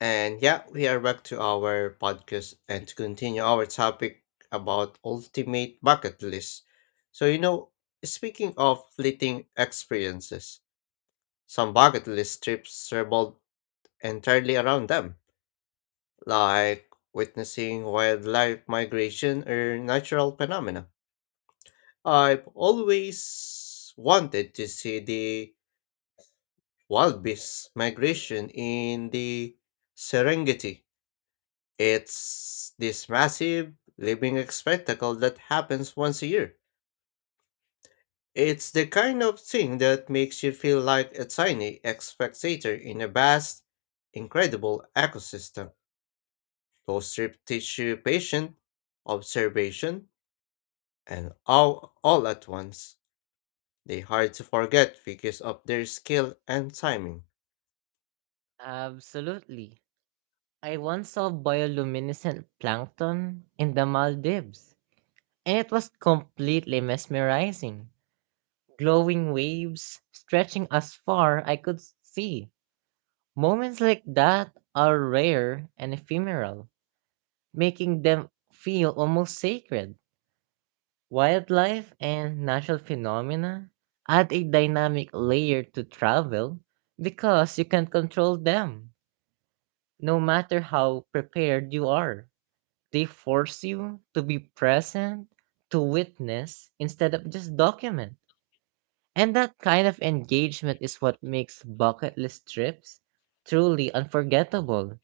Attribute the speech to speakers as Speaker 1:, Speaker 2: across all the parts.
Speaker 1: And yeah, we are back to our podcast and to continue our topic about ultimate bucket list. So, you know, Speaking of fleeting experiences, some bucket list trips revolve entirely around them, like witnessing wildlife migration or natural phenomena. I've always wanted to see the wild beasts migration in the Serengeti. It's this massive living spectacle that happens once a year. It's the kind of thing that makes you feel like a tiny spectator in a vast, incredible ecosystem. Those trips teach you patience, observation, and all at once. They're hard to forget because of their skill and timing.
Speaker 2: Absolutely. I once saw bioluminescent plankton in the Maldives, and it was completely mesmerizing. Glowing waves stretching as far I could see. Moments like that are rare and ephemeral, making them feel almost sacred. Wildlife and natural phenomena add a dynamic layer to travel because you can't control them, no matter how prepared you are. They force you to be present, to witness instead of just document. And that kind of engagement is what makes bucket list trips truly unforgettable.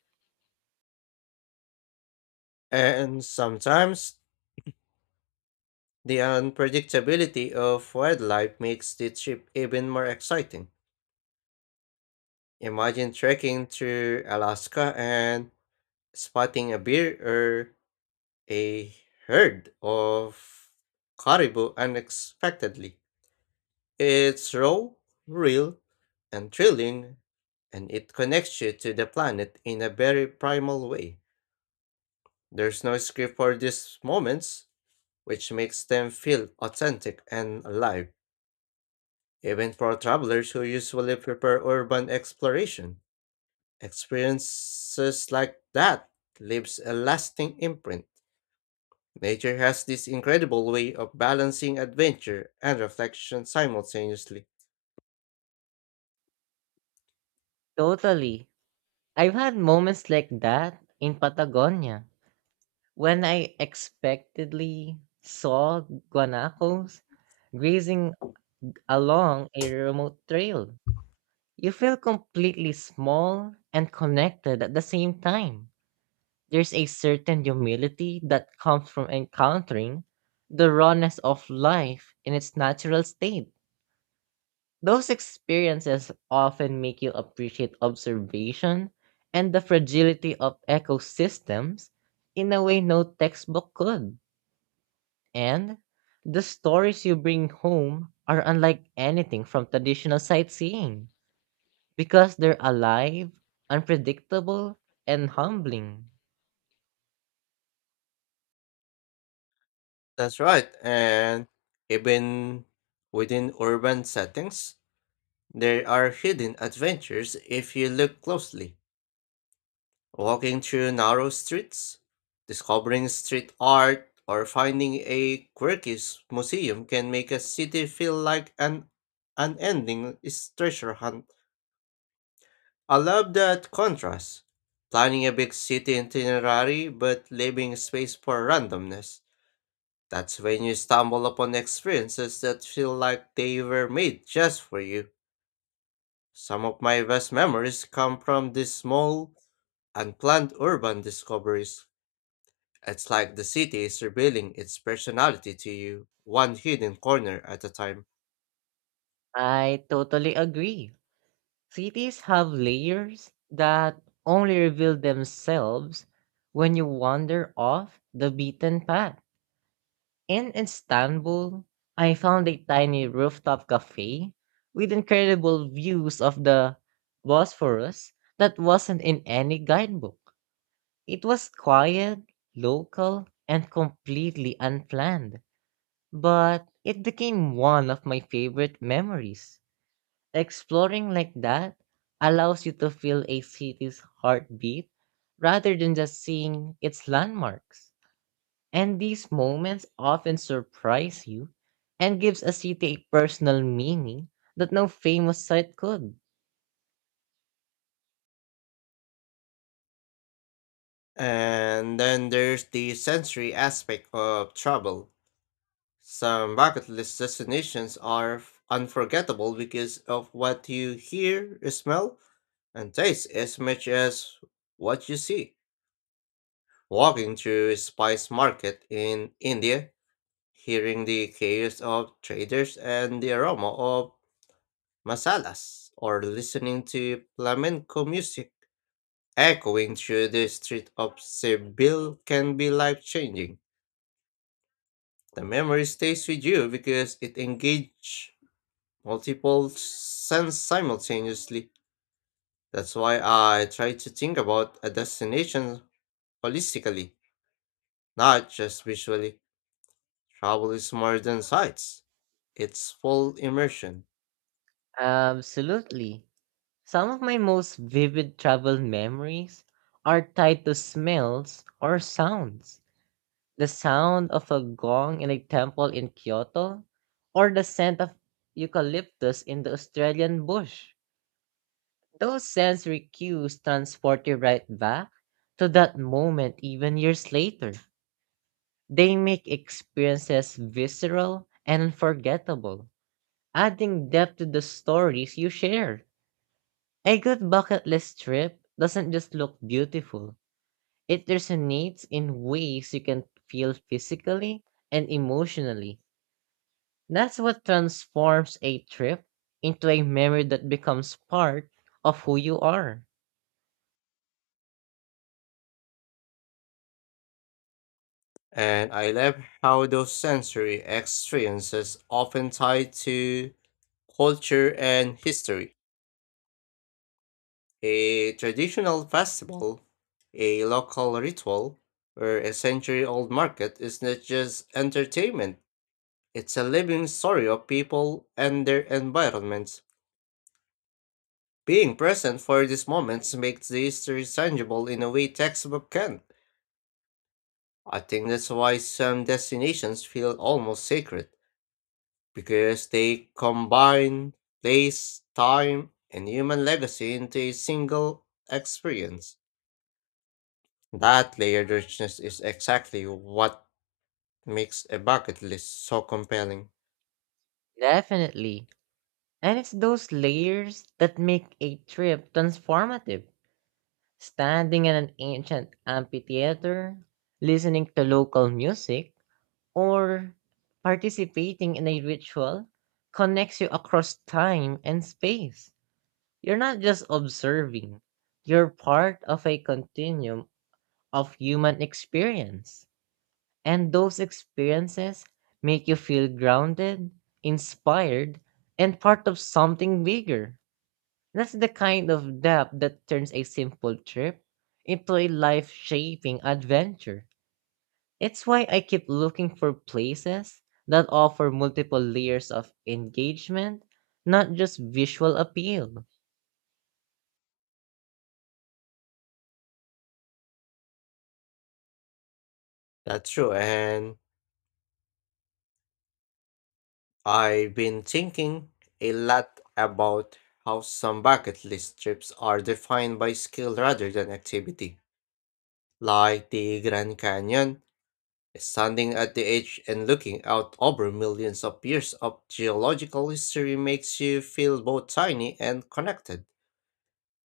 Speaker 1: And sometimes the unpredictability of wildlife makes the trip even more exciting. Imagine trekking through Alaska and spotting a bear or a herd of caribou unexpectedly. It's raw, real, and thrilling, and it connects you to the planet in a very primal way. There's no script for these moments, which makes them feel authentic and alive, even for travelers who usually prefer urban exploration. Experiences like that leaves a lasting imprint. Nature has this incredible way of balancing adventure and reflection simultaneously.
Speaker 2: Totally. I've had moments like that in Patagonia when I expectedly saw guanacos grazing along a remote trail. You feel completely small and connected at the same time. There's a certain humility that comes from encountering the rawness of life in its natural state. Those experiences often make you appreciate observation and the fragility of ecosystems in a way no textbook could. And the stories you bring home are unlike anything from traditional sightseeing because they're alive, unpredictable, and humbling.
Speaker 1: That's right, and even within urban settings, there are hidden adventures if you look closely. Walking through narrow streets, discovering street art, or finding a museum can make a city feel like an treasure hunt. I love that contrast. Planning a big city itinerary but leaving space for randomness. That's when you stumble upon experiences that feel like they were made just for you. Some of my best memories come from these small, unplanned urban discoveries. It's like the city is revealing its personality to you, one hidden corner at a time.
Speaker 2: I totally agree. Cities have layers that only reveal themselves when you wander off the beaten path. In Istanbul, I found a tiny rooftop cafe with incredible views of the Bosphorus that wasn't in any guidebook. It was quiet, local, and completely unplanned, but it became one of my favorite memories. Exploring like that allows you to feel a city's heartbeat rather than just seeing its landmarks. And these moments often surprise you and gives a city a personal meaning that no famous site could.
Speaker 1: And then there's the sensory aspect of travel. Some bucket list destinations are unforgettable because of what you hear, smell, and taste as much as what you see. Walking through a spice market in India, hearing the chaos of traders and the aroma of masalas, or listening to flamenco music echoing through the street of Seville can be life changing. The memory stays with you because it engages multiple sense simultaneously. That's why I try to think about a destination holistically, not just visually. Travel is more than sights, it's full immersion.
Speaker 2: Absolutely. Some of my most vivid travel memories are tied to smells or sounds. The sound of a gong in a temple in Kyoto? Or the scent of eucalyptus in the Australian bush? Those sensory cues transport you right back to that moment, even years later. They make experiences visceral and unforgettable, adding depth to the stories you share. A good bucket list trip doesn't just look beautiful, it resonates in ways you can feel physically and emotionally. That's what transforms a trip into a memory that becomes part of who you are.
Speaker 1: And I love how those sensory experiences often tie to culture and history. A traditional festival, a local ritual, or a century old market is not just entertainment. It's a living story of people and their environments. Being present for these moments makes the history tangible in a way textbook can. I think that's why some destinations feel almost sacred, because they combine place, time, and human legacy into a single experience. That layered richness is exactly what makes a bucket list so compelling.
Speaker 2: Definitely. And it's those layers that make a trip transformative. Standing in an ancient amphitheater, listening to local music, or participating in a ritual connects you across time and space. You're not just observing, you're part of a continuum of human experience. And those experiences make you feel grounded, inspired, and part of something bigger. That's the kind of depth that turns a simple trip into a life shaping adventure. It's why I keep looking for places that offer multiple layers of engagement, not just visual appeal.
Speaker 1: That's true, and I've been thinking a lot about how some bucket list trips are defined by skill rather than activity, like the Grand Canyon, standing at the edge and looking out over millions of years of geological history makes you feel both tiny and connected.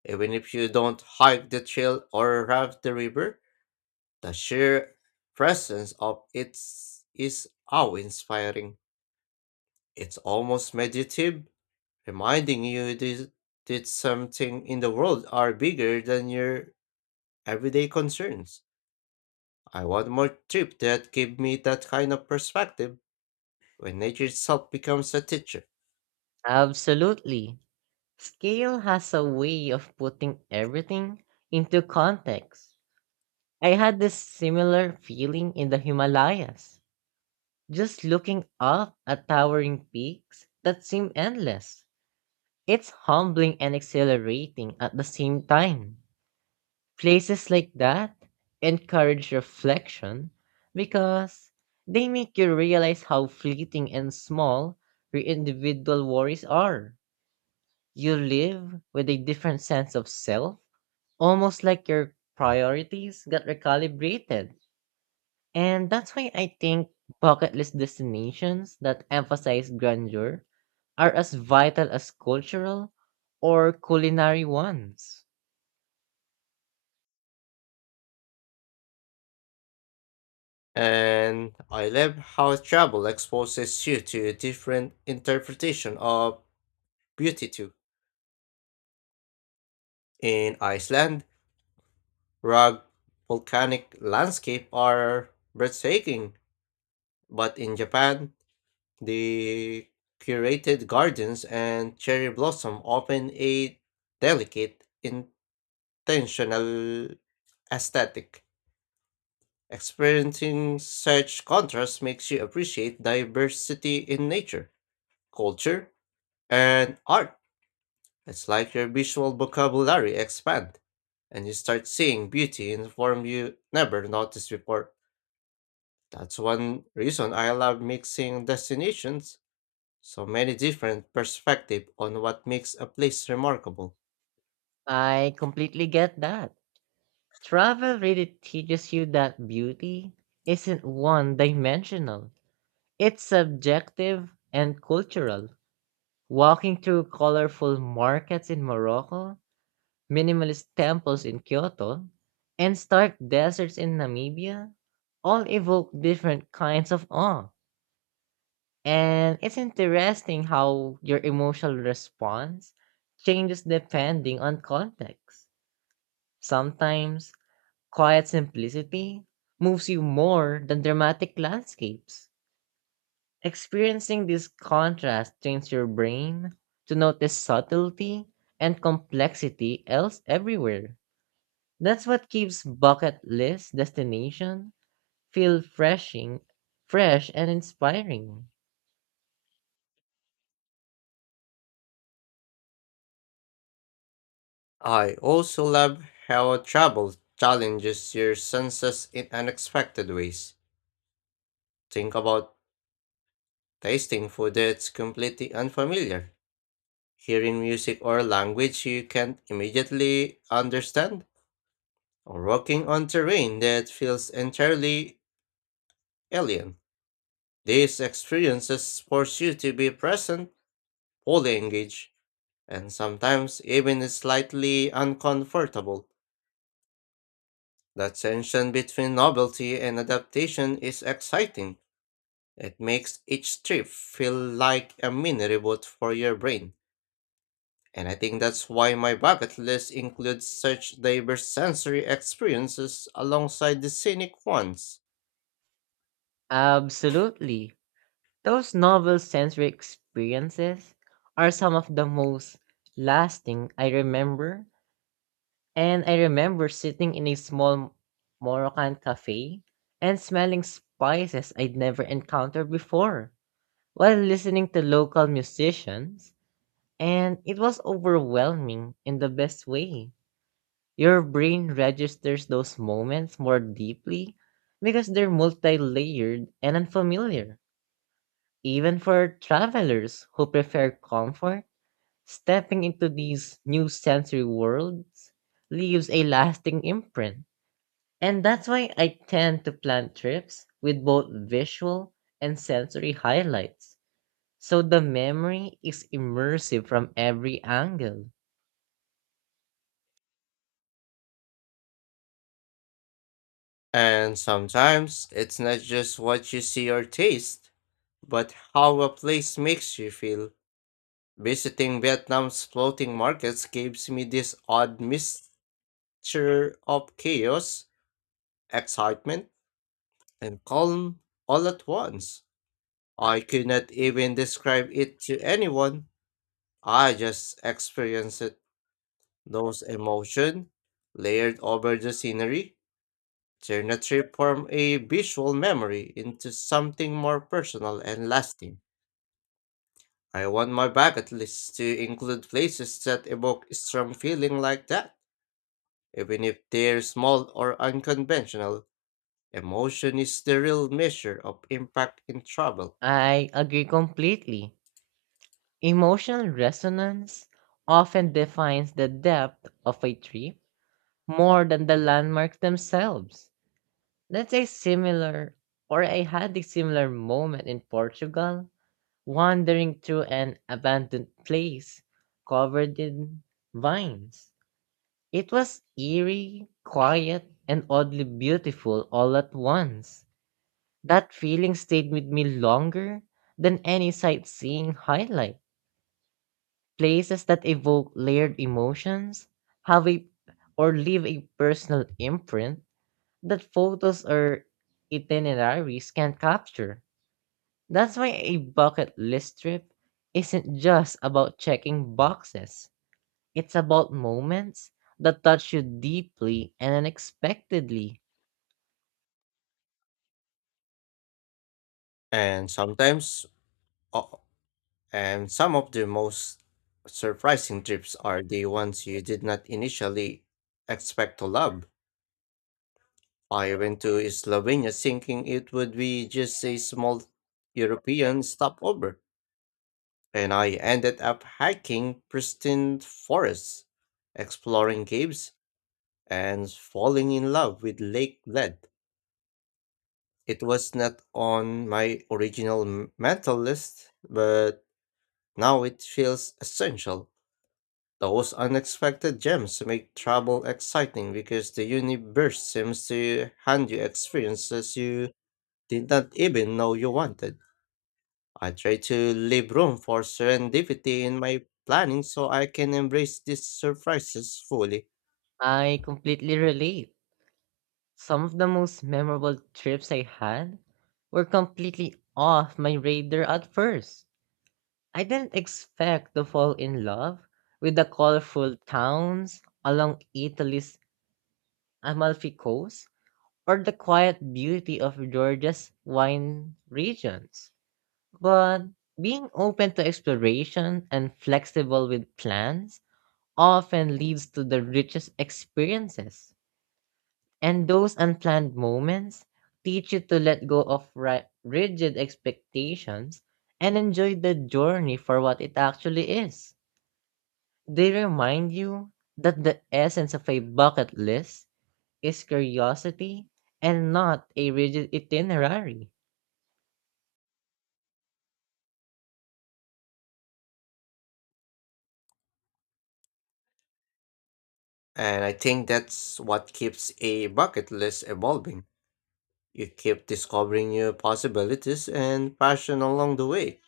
Speaker 1: Even if you don't hike the trail or raft the river, the sheer presence of it is awe-inspiring. It's almost meditative, reminding you this, that something in the world are bigger than your everyday concerns. I want more trip that give me that kind of perspective when nature itself becomes a teacher.
Speaker 2: Absolutely. Scale has a way of putting everything into context. I had this similar feeling in the Himalayas, just looking up at towering peaks that seem endless. It's humbling and exhilarating at the same time. Places like that encourage reflection because they make you realize how fleeting and small your individual worries are. You live with a different sense of self, almost like your priorities got recalibrated. And that's why I think bucket list destinations that emphasize grandeur are as vital as cultural or culinary ones.
Speaker 1: And I love how travel exposes you to a different interpretation of beauty too. In Iceland, rock volcanic landscape are breathtaking, but in Japan, the curated gardens and cherry blossom open a delicate, intentional aesthetic. Experiencing such contrast makes you appreciate diversity in nature, culture, and art. It's like your visual vocabulary expand, and you start seeing beauty in form you never noticed before. That's one reason I love mixing destinations. So many different perspectives on what makes a place remarkable.
Speaker 2: I completely get that. Travel really teaches you that beauty isn't one dimensional, it's subjective and cultural. Walking through colorful markets in Morocco, minimalist temples in Kyoto, and stark deserts in Namibia all evoke different kinds of awe. And it's interesting how your emotional response changes depending on context. Sometimes, quiet simplicity moves you more than dramatic landscapes. Experiencing this contrast trains your brain to notice subtlety and complexity else everywhere. That's what keeps bucket list destination feel freshing, fresh and inspiring.
Speaker 1: I also love how travel challenges your senses in unexpected ways. Think about tasting food that's completely unfamiliar, hearing music or language you can't immediately understand, or walking on terrain that feels entirely alien. These experiences force you to be present, fully engaged, and sometimes even is slightly uncomfortable. The tension between novelty and adaptation is exciting. It makes each trip feel like a mini reboot for your brain. And I think that's why my bucket list includes such diverse sensory experiences alongside the scenic ones.
Speaker 2: Absolutely. Those novel sensory experiences are some of the most lasting I remember. And I remember sitting in a small Moroccan cafe and smelling spices I'd never encountered before while listening to local musicians, and it was overwhelming in the best way. Your brain registers those moments more deeply because they're multi layered and unfamiliar. Even for travelers who prefer comfort, stepping into these new sensory worlds leaves a lasting imprint. And that's why I tend to plan trips with both visual and sensory highlights. So the memory is immersive from every angle.
Speaker 1: And sometimes it's not just what you see or taste, but how a place makes you feel. Visiting Vietnam's floating markets gives me this odd mixture of chaos, excitement, and calm all at once. I could not even describe it to anyone. I just experienced it. Those emotions, layered over the scenery, turn a trip from a visual memory into something more personal and lasting. I want my bucket list to include places that evoke strong feeling like that. Even if they're small or unconventional, emotion is the real measure of impact in travel.
Speaker 2: I agree completely. Emotional resonance often defines the depth of a trip more than the landmarks themselves. Let's say similar, or I had a similar moment in Portugal, wandering through an abandoned place covered in vines. It was eerie, quiet, and oddly beautiful all at once. That feeling stayed with me longer than any sightseeing highlight. Places that evoke layered emotions, have a or leave a personal imprint that photos or itineraries can't capture. That's why a bucket list trip isn't just about checking boxes. It's about moments that touch you deeply and unexpectedly.
Speaker 1: And sometimes, o- and some of the most surprising trips are the ones you did not initially expect to love. I went to Slovenia thinking it would be just a small European stopover, and I ended up hiking pristine forests, exploring caves, and falling in love with Lake Led. It was not on my mental list, but now it feels essential. Those unexpected gems make travel exciting because the universe seems to hand you experiences you did not even know you wanted. I try to leave room for serendipity in my planning so I can embrace these surprises fully.
Speaker 2: I completely relate. Some of the most memorable trips I had were completely off my radar at first. I didn't expect to fall in love with the colorful towns along Italy's Amalfi Coast or the quiet beauty of Georgia's wine regions. But being open to exploration and flexible with plans often leads to the richest experiences. And those unplanned moments teach you to let go of rigid expectations and enjoy the journey for what it actually is. They remind you that the essence of a bucket list is curiosity and not a rigid itinerary.
Speaker 1: And I think that's what keeps a bucket list evolving. You keep discovering new possibilities and passion along the way.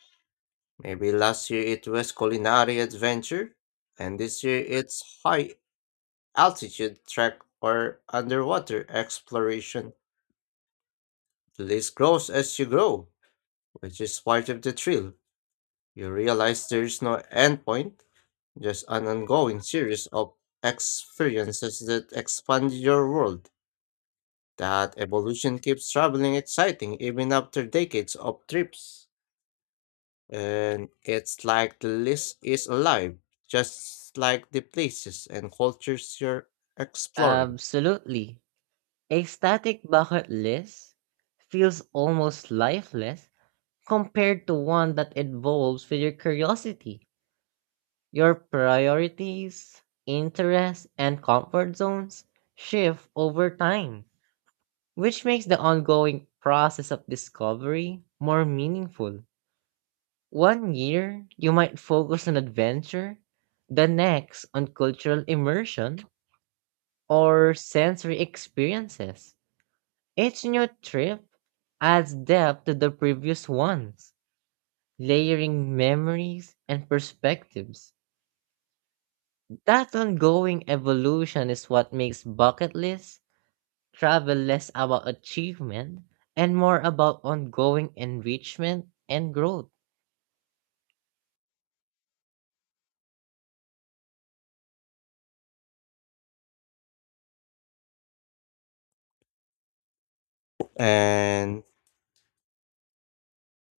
Speaker 1: Maybe last year it was culinary adventure, and this year it's high altitude trek or underwater exploration. The list grows as you grow, which is part of the thrill. You realize there's no end point, just an ongoing series of experiences that expand your world. That evolution keeps traveling exciting even after decades of trips. And it's like the list is alive, just like the places and cultures you're exploring.
Speaker 2: Absolutely. A static bucket list feels almost lifeless compared to one that involves with your curiosity. Your priorities, interests, and comfort zones shift over time, which makes the ongoing process of discovery more meaningful. One year, you might focus on adventure, the next on cultural immersion or sensory experiences. Each new trip adds depth to the previous ones, layering memories and perspectives. That ongoing evolution is what makes bucket lists travel less about achievement and more about ongoing enrichment and growth.
Speaker 1: And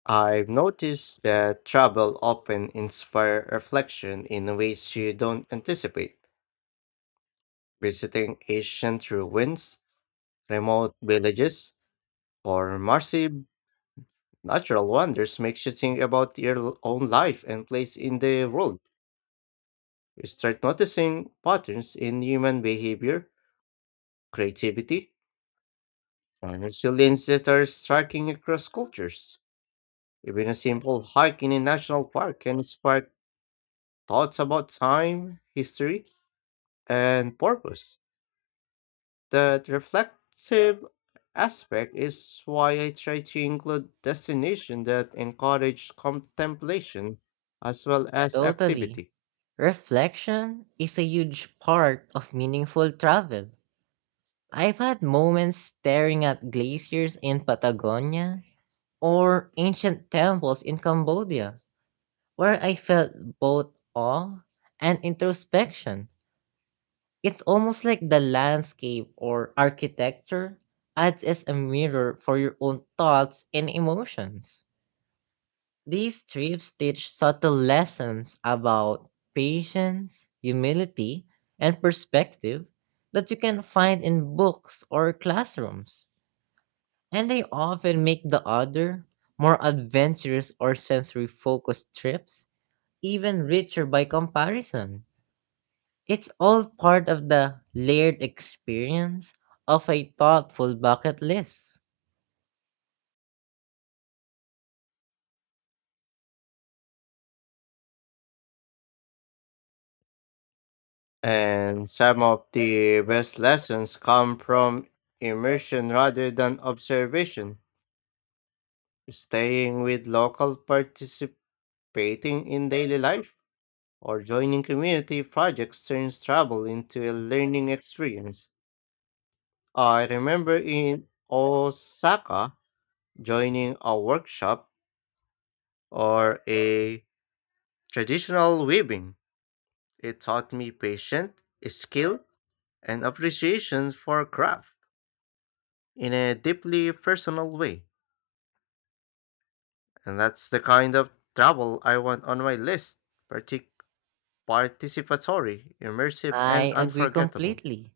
Speaker 1: I've noticed that travel often inspire reflection in ways you don't anticipate. Visiting ancient ruins, remote villages, or massive natural wonders makes you think about your own life and place in the world. You start noticing patterns in human behavior, creativity, and resilience that are striking across cultures. Even a simple hike in a national park can spark thoughts about time, history, and purpose. That reflective aspect is why I try to include destinations that encourage contemplation as well as
Speaker 2: Totally.
Speaker 1: activity.
Speaker 2: Reflection is a huge part of meaningful travel. I've had moments staring at glaciers in Patagonia or ancient temples in Cambodia where I felt both awe and introspection. It's almost like the landscape or architecture acts as a mirror for your own thoughts and emotions. These trips teach subtle lessons about patience, humility, and perspective that you can find in books or classrooms. And they often make the other, more adventurous or sensory focused trips even richer by comparison. It's all part of the layered experience of a thoughtful bucket list.
Speaker 1: And some of the best lessons come from immersion rather than observation. Staying with local participants, painting in daily life, or joining community projects turns travel into a learning experience. I remember in Osaka joining a workshop or a traditional weaving. It taught me patience, skill, and appreciation for craft in a deeply personal way. And that's the kind of travel I want on my list, partic- participatory, immersive, and
Speaker 2: I agree
Speaker 1: unforgettable.
Speaker 2: completely.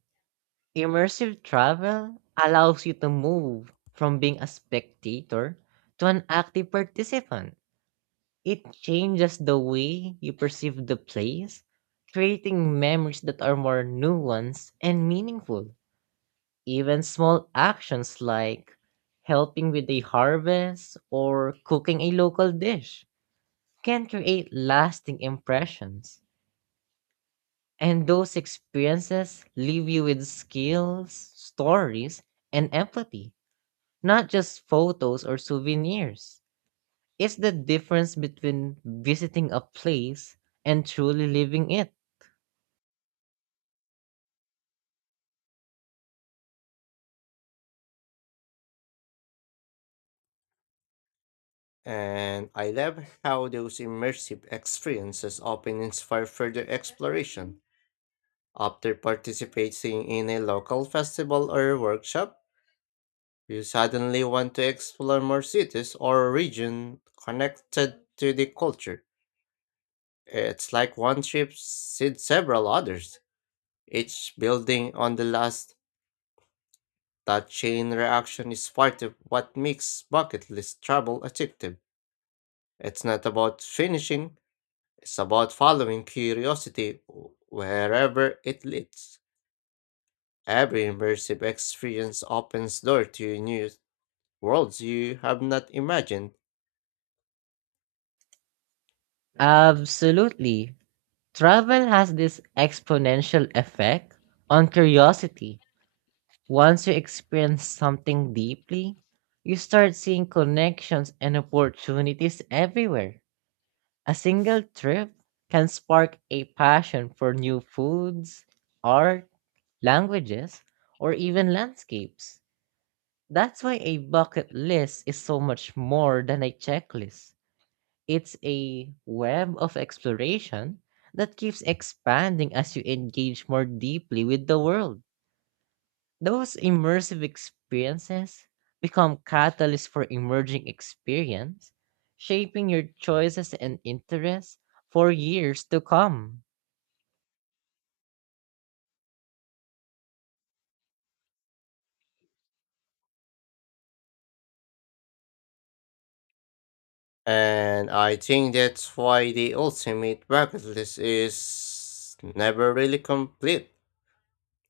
Speaker 2: Immersive travel allows you to move from being a spectator to an active participant. It changes the way you perceive the place, creating memories that are more nuanced and meaningful. Even small actions like helping with a harvest or cooking a local dish can create lasting impressions. And those experiences leave you with skills, stories, and empathy, not just photos or souvenirs. It's the difference between visiting a place and truly living it.
Speaker 1: And I love how those immersive experiences often inspire further exploration. After participating in a local festival or workshop, you suddenly want to explore more cities or regions connected to the culture. It's like one trip seeds several others, each building on the last. That chain reaction is part of what makes bucket list travel addictive. It's not about finishing, it's about following curiosity wherever it leads. Every immersive experience opens door to new worlds you have not imagined.
Speaker 2: Absolutely. Travel has this exponential effect on curiosity. Once you experience something deeply, you start seeing connections and opportunities everywhere. A single trip can spark a passion for new foods, art, languages, or even landscapes. That's why a bucket list is so much more than a checklist. It's a web of exploration that keeps expanding as you engage more deeply with the world. Those immersive experiences become catalysts for emerging experience, shaping your choices and interests for years to come.
Speaker 1: And I think that's why the ultimate bucket list is never really complete.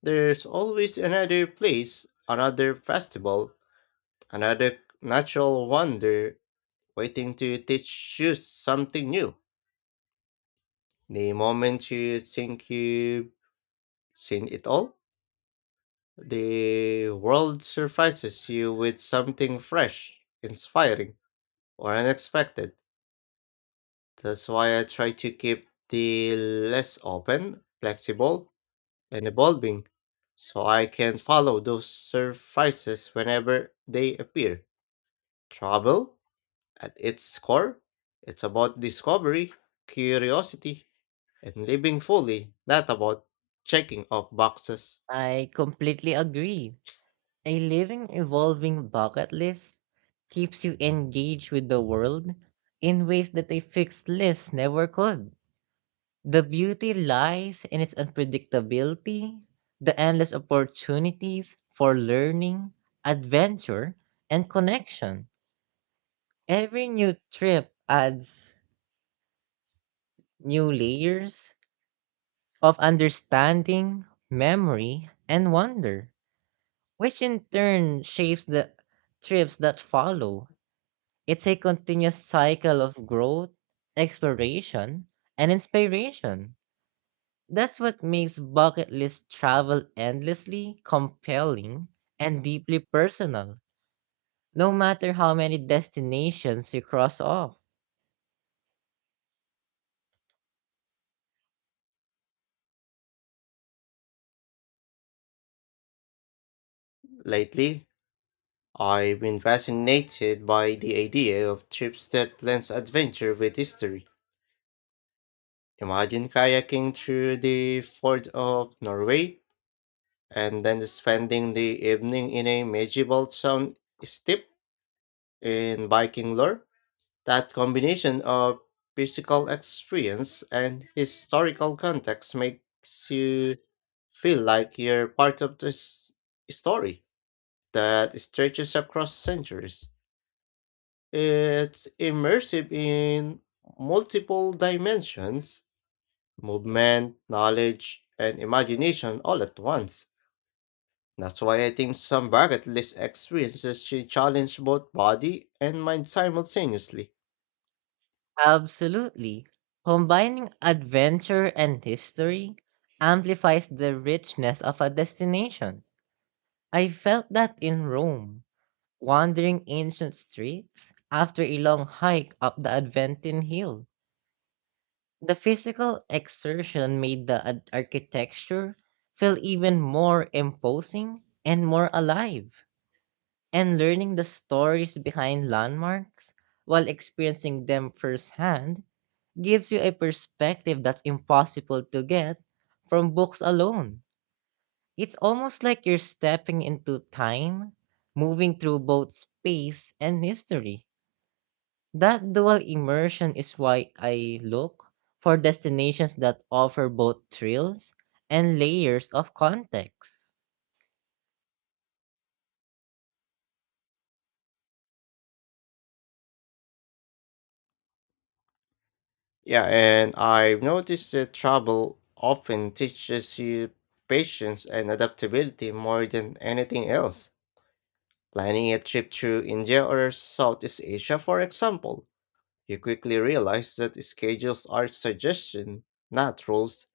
Speaker 1: There's always another place, another festival, another natural wonder waiting to teach you something new. The moment you think you've seen it all, the world surprises you with something fresh, inspiring, or unexpected. That's why I try to keep the less open, flexible, and evolving, so I can follow those surprises whenever they appear. Travel, at its core, it's about discovery, curiosity, and living fully, not about checking off boxes.
Speaker 2: I completely agree. A living, evolving bucket list keeps you engaged with the world in ways that a fixed list never could. The beauty lies in its unpredictability, the endless opportunities for learning, adventure, and connection. Every new trip adds new layers of understanding, memory, and wonder, which in turn shapes the trips that follow. It's a continuous cycle of growth, exploration, and inspiration. That's what makes bucket list travel endlessly compelling and deeply personal, no matter how many destinations you cross off.
Speaker 1: Lately, I've been fascinated by the idea of trips that blends adventure with history. Imagine kayaking through the fjords of Norway and then spending the evening in a medieval town steep in Viking lore. That combination of physical experience and historical context makes you feel like you're part of this story that stretches across centuries. It's immersive in multiple dimensions, movement, knowledge, and imagination all at once. That's why I think some bucket list experiences should challenge both body and mind simultaneously.
Speaker 2: Absolutely. Combining adventure and history amplifies the richness of a destination. I felt that in Rome, wandering ancient streets after a long hike up the Adventine Hill. The physical exertion made the architecture feel even more imposing and more alive. And learning the stories behind landmarks while experiencing them firsthand gives you a perspective that's impossible to get from books alone. It's almost like you're stepping into time, moving through both space and history. That dual immersion is why I look for destinations that offer both thrills and layers of context.
Speaker 1: Yeah, and I've noticed that travel often teaches you patience and adaptability more than anything else. Planning a trip to India or Southeast Asia, for example, you quickly realize that schedules are suggestions, not rules.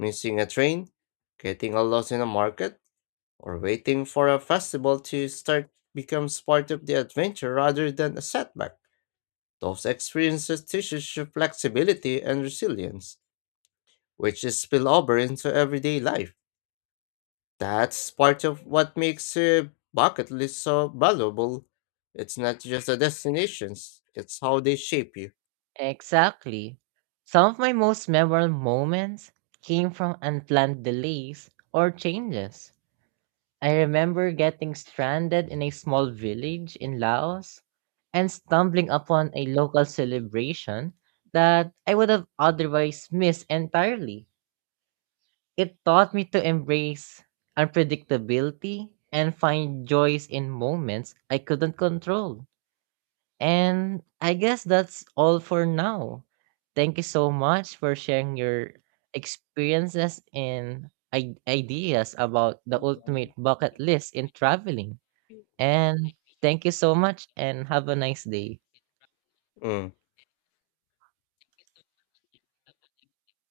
Speaker 1: Missing a train, getting a lost in a market, or waiting for a festival to start becomes part of the adventure rather than a setback. Those experiences teach us flexibility and resilience, which is spill over into everyday life. That's part of what makes a bucket list so valuable. It's not just the destinations, it's how they shape you.
Speaker 2: Exactly. Some of my most memorable moments came from unplanned delays or changes. I remember getting stranded in a small village in Laos and stumbling upon a local celebration that I would have otherwise missed entirely. It taught me to embrace unpredictability and find joys in moments I couldn't control. And I guess that's all for now. Thank you so much for sharing your experiences and ideas about the ultimate bucket list in traveling. And thank you so much and have a nice day.
Speaker 1: Mm.